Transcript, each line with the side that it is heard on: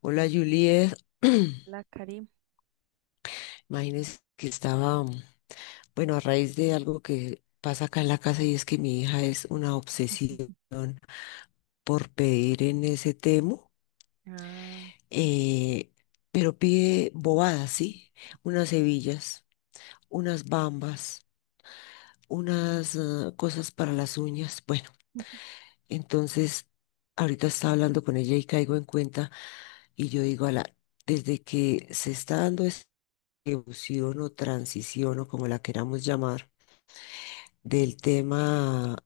left: Hola Juliet,
right: La Karim.
left: imagínense que estaba, bueno, a raíz de algo que pasa acá en la casa y es que mi hija es una obsesiva por pedir en ese temo,
right: Ah,
left: eh, pero pide bobadas, ¿sí? Unas hebillas, unas bambas, unas cosas para las uñas. Bueno, entonces ahorita estaba hablando con ella y caigo en cuenta y yo digo, la desde que se está dando esta evolución o transición o como la queramos llamar, del tema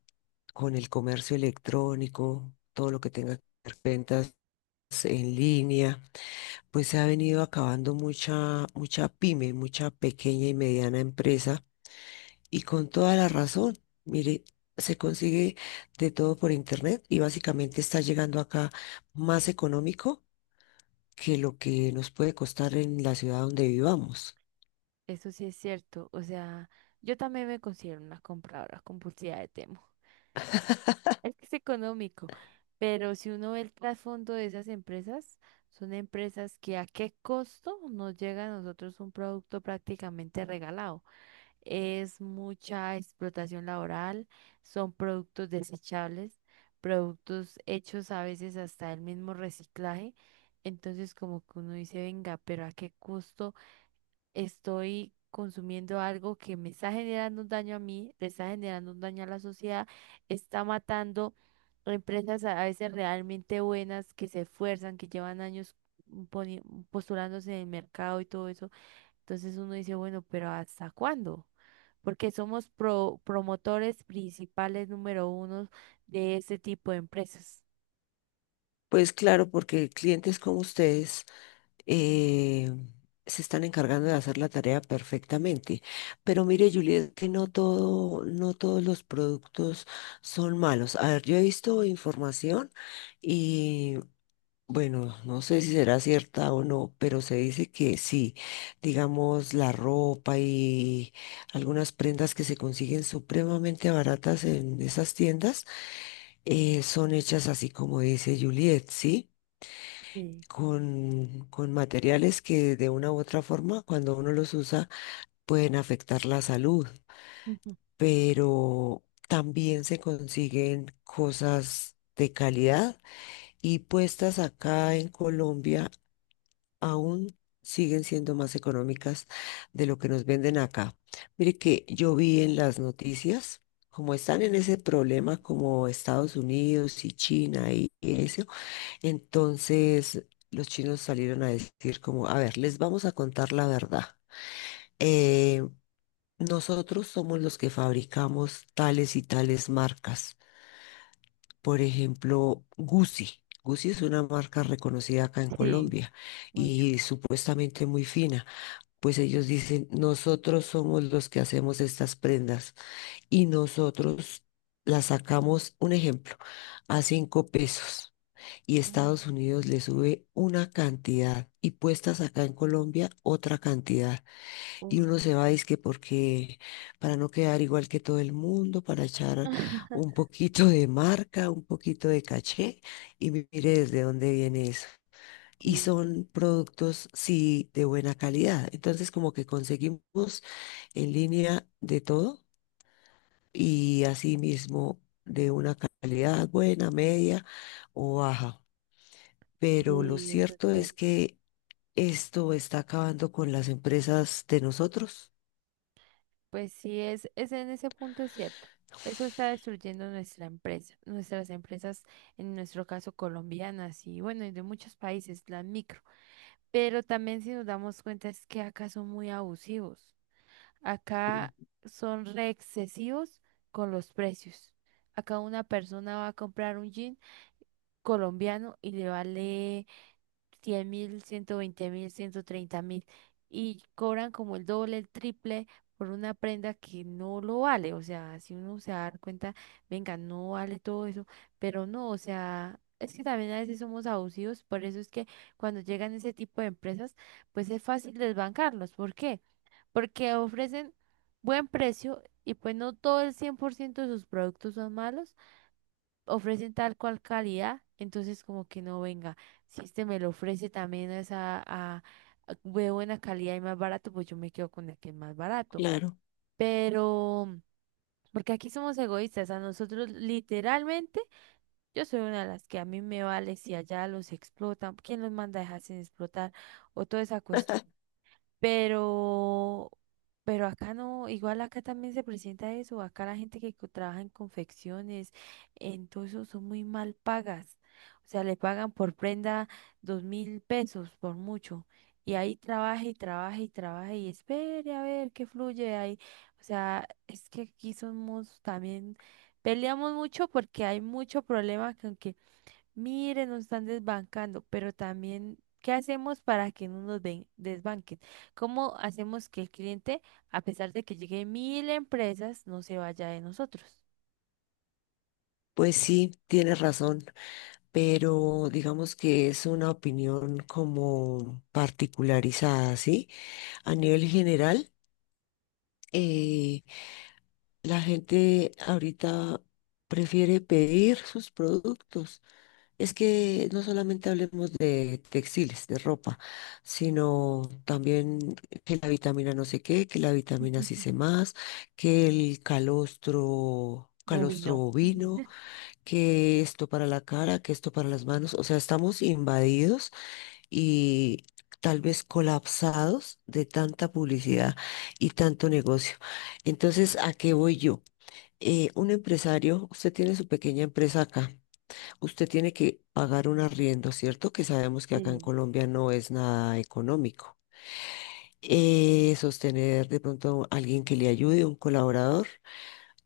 left: con el comercio electrónico, todo lo que tenga que ver ventas en línea, pues se ha venido acabando mucha, mucha pyme, mucha pequeña y mediana empresa, y con toda la razón. Mire, se consigue de todo por internet y básicamente está llegando acá más económico que lo que nos puede costar en la ciudad donde vivamos.
right: eso sí es cierto. O sea, yo también me considero una compradora compulsiva de Temo. Es que es económico, pero si uno ve el trasfondo de esas empresas, son empresas que a qué costo nos llega a nosotros un producto prácticamente regalado. Es mucha explotación laboral, son productos desechables, productos hechos a veces hasta el mismo reciclaje. Entonces como que uno dice, venga, pero ¿a qué costo? Estoy consumiendo algo que me está generando un daño a mí, le está generando un daño a la sociedad, está matando empresas a veces realmente buenas que se esfuerzan, que llevan años poni- postulándose en el mercado y todo eso. Entonces uno dice, bueno, pero ¿hasta cuándo? Porque somos promotores principales número uno de este tipo de empresas.
left: Pues claro, porque clientes como ustedes eh, se están encargando de hacer la tarea perfectamente. Pero mire, Juliet, que no todo, no todos los productos son malos. A ver, yo he visto información y bueno, no sé si será cierta o no, pero se dice que sí, digamos, la ropa y algunas prendas que se consiguen supremamente baratas en esas tiendas son hechas así como dice Juliet, ¿sí?
right: Sí,
left: Con materiales que de una u otra forma, cuando uno los usa, pueden afectar la salud,
right: ujú,
left: pero también se consiguen cosas de calidad y puestas acá en Colombia aún siguen siendo más económicas de lo que nos venden acá. Mire que yo vi en las noticias, como están en ese problema como Estados Unidos y China y eso, entonces los chinos salieron a decir como, a ver, les vamos a contar la verdad. Eh, Nosotros somos los que fabricamos tales y tales marcas. Por ejemplo, Gucci. Gucci es una marca reconocida acá en
right: sí,
left: Colombia
right: mucho.
left: y supuestamente muy fina. Pues ellos dicen, nosotros somos los que hacemos estas prendas y nosotros las sacamos, un ejemplo, a cinco pesos y
right: Ah,
left: Estados Unidos le sube una cantidad y puestas acá en Colombia otra cantidad. Y
right: uy.
left: uno se va, es que porque para no quedar igual que todo el mundo, para echar un poquito de marca, un poquito de caché y mire desde dónde viene eso. Y
right: Sí, sí.
left: son productos, sí, de buena calidad. Entonces, como que conseguimos en línea de todo y así mismo de una calidad buena, media o baja, pero lo
right: Sí, eso es
left: cierto es
right: cierto.
left: que esto está acabando con las empresas de nosotros.
right: Pues sí, es en ese punto es cierto. Eso está destruyendo nuestra empresa, nuestras empresas, en nuestro caso colombianas y bueno, y de muchos países, las micro. Pero también si nos damos cuenta es que acá son muy abusivos.
left: Mm.
right: Acá son re excesivos con los precios. Acá una persona va a comprar un jean colombiano y le vale 100.000, 120.000, 130.000 y cobran como el doble, el triple por una prenda que no lo vale. O sea, si uno se da cuenta, venga, no vale todo eso, pero no, o sea, es que también a veces somos abusivos, por eso es que cuando llegan ese tipo de empresas, pues es fácil desbancarlos. ¿Por qué? Porque ofrecen buen precio y pues no todo el 100% de sus productos son malos, ofrecen tal cual calidad, entonces como que no venga. Si este me lo ofrece también a esa de buena calidad y más barato, pues yo me quedo con el que es más barato.
left: Claro.
right: Pero, porque aquí somos egoístas, a nosotros literalmente, yo soy una de las que a mí me vale si allá los explotan, ¿quién los manda a dejarse explotar? O toda esa cuestión. Pero, pero acá no, igual acá también se presenta eso, acá la gente que trabaja en confecciones, en todo eso son muy mal pagas. O sea, le pagan por prenda 2.000 pesos por mucho. Y ahí trabaja y trabaja y trabaja y espere a ver qué fluye ahí. O sea, es que aquí somos también, peleamos mucho porque hay mucho problema con. Miren, nos están desbancando, pero también, ¿qué hacemos para que no nos desbanquen? ¿Cómo hacemos que el cliente, a pesar de que llegue mil empresas, no se vaya de nosotros?
left: Pues sí, tienes razón, pero digamos que es una opinión como particularizada, ¿sí? A nivel general, eh, la gente ahorita prefiere pedir sus productos. Es que no solamente hablemos de textiles, de ropa, sino también que la vitamina no sé qué, que la vitamina sí sé más, que el calostro, calostro
right: Bovino.
left: bovino, que esto para la cara, que esto para las manos. O sea, estamos invadidos y tal vez colapsados de tanta publicidad y tanto negocio. Entonces, ¿a qué voy yo? Un empresario, usted tiene su pequeña empresa acá, usted tiene que pagar un arriendo, ¿cierto? Que sabemos que acá en
right: Sí.
left: Colombia no es nada económico. Sostener de pronto a alguien que le ayude, un colaborador,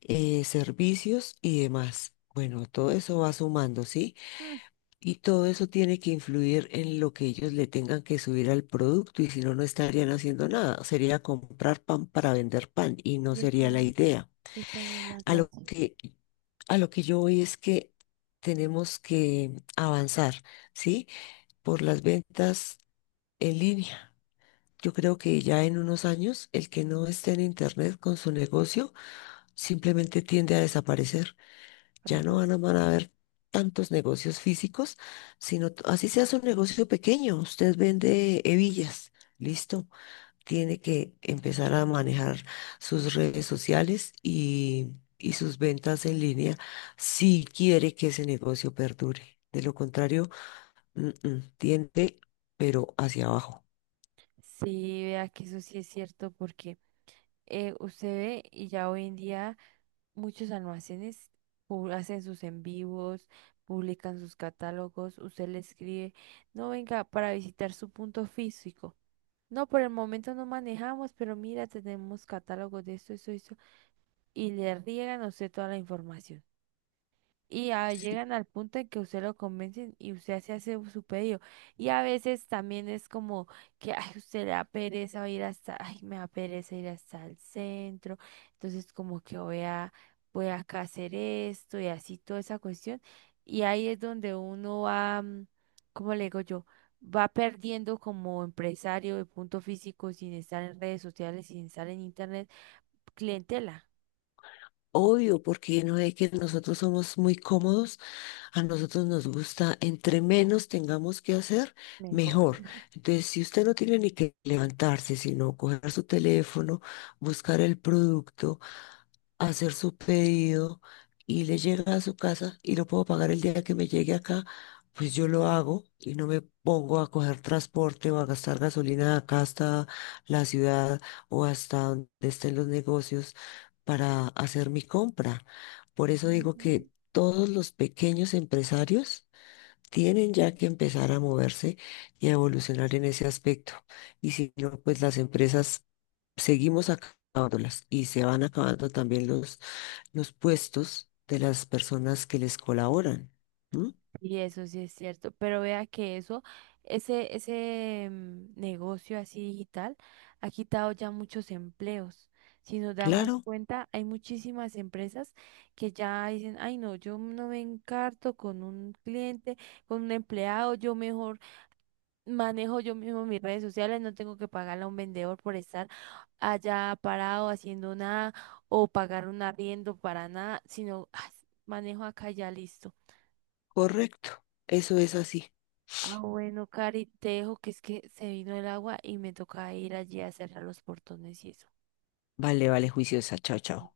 left: servicios y demás. Bueno, todo eso va sumando, ¿sí?
right: Mm.
left: Y todo eso tiene que influir en lo que ellos le tengan que subir al producto y si no, no estarían haciendo nada. Sería comprar pan para vender pan y no
right: Y esta
left: sería la
right: es,
left: idea.
right: esta es la
left: A lo
right: gracia,
left: que, a lo que yo voy es que tenemos que avanzar, ¿sí? Por las ventas en línea. Yo creo que ya en unos años el que no esté en Internet con su negocio simplemente tiende a desaparecer. Ya no van
right: fracaso.
left: a, van a haber tantos negocios físicos, sino así sea un negocio pequeño. Usted vende hebillas, listo. Tiene que empezar a manejar sus redes sociales y sus ventas en línea si quiere que ese negocio perdure. De lo contrario, tiende, pero hacia abajo.
right: Sí, vea que eso sí es cierto porque usted ve y ya hoy en día... Muchos almacenes hacen sus en vivos, publican sus catálogos, usted le escribe, no venga para visitar su punto físico. No, por el momento no manejamos, pero mira, tenemos catálogos de esto, eso, y le riegan a usted toda la información. Y ah,
left: Sí.
right: llegan al punto en que usted lo convencen y usted se hace su pedido. Y a veces también es como que ay, usted le da pereza ir hasta, ay, me da pereza ir hasta el centro. Entonces como que voy acá a hacer esto y así toda esa cuestión. Y ahí es donde uno va, ¿cómo le digo yo? Va perdiendo como empresario de punto físico sin estar en redes sociales, sin estar en internet, clientela.
left: Obvio, porque no es que nosotros somos muy cómodos, a nosotros nos gusta, entre menos tengamos que hacer,
right: Mejor.
left: mejor. Entonces, si usted no tiene ni que levantarse, sino coger su teléfono, buscar el producto, hacer su pedido y le llega a su casa y lo puedo pagar el día que me llegue acá, pues yo lo hago y no me pongo a coger transporte o a gastar gasolina acá hasta la ciudad o hasta donde estén los negocios para hacer mi compra. Por eso digo
right: Ujú.
left: que todos los pequeños empresarios tienen ya que empezar a moverse y a evolucionar en ese aspecto. Y si no, pues las empresas seguimos acabándolas y se van acabando también los puestos de las personas que les colaboran. ¿No?
right: Y eso sí es cierto, pero vea que eso, ese negocio así digital ha quitado ya muchos empleos. Si nos damos
left: Claro,
right: cuenta, hay muchísimas empresas que ya dicen, ay no, yo no me encarto con un cliente, con un empleado, yo mejor manejo yo mismo mis redes sociales, no tengo que pagarle a un vendedor por estar allá parado haciendo nada o pagar un arriendo para nada, sino "Ah, manejo acá y ya listo".
left: correcto. Eso es así.
right: Ah, bueno, Cari, te dejo que es que se vino el agua y me toca ir allí a cerrar los portones y eso.
left: Vale, vale, juiciosa. Chao, chao.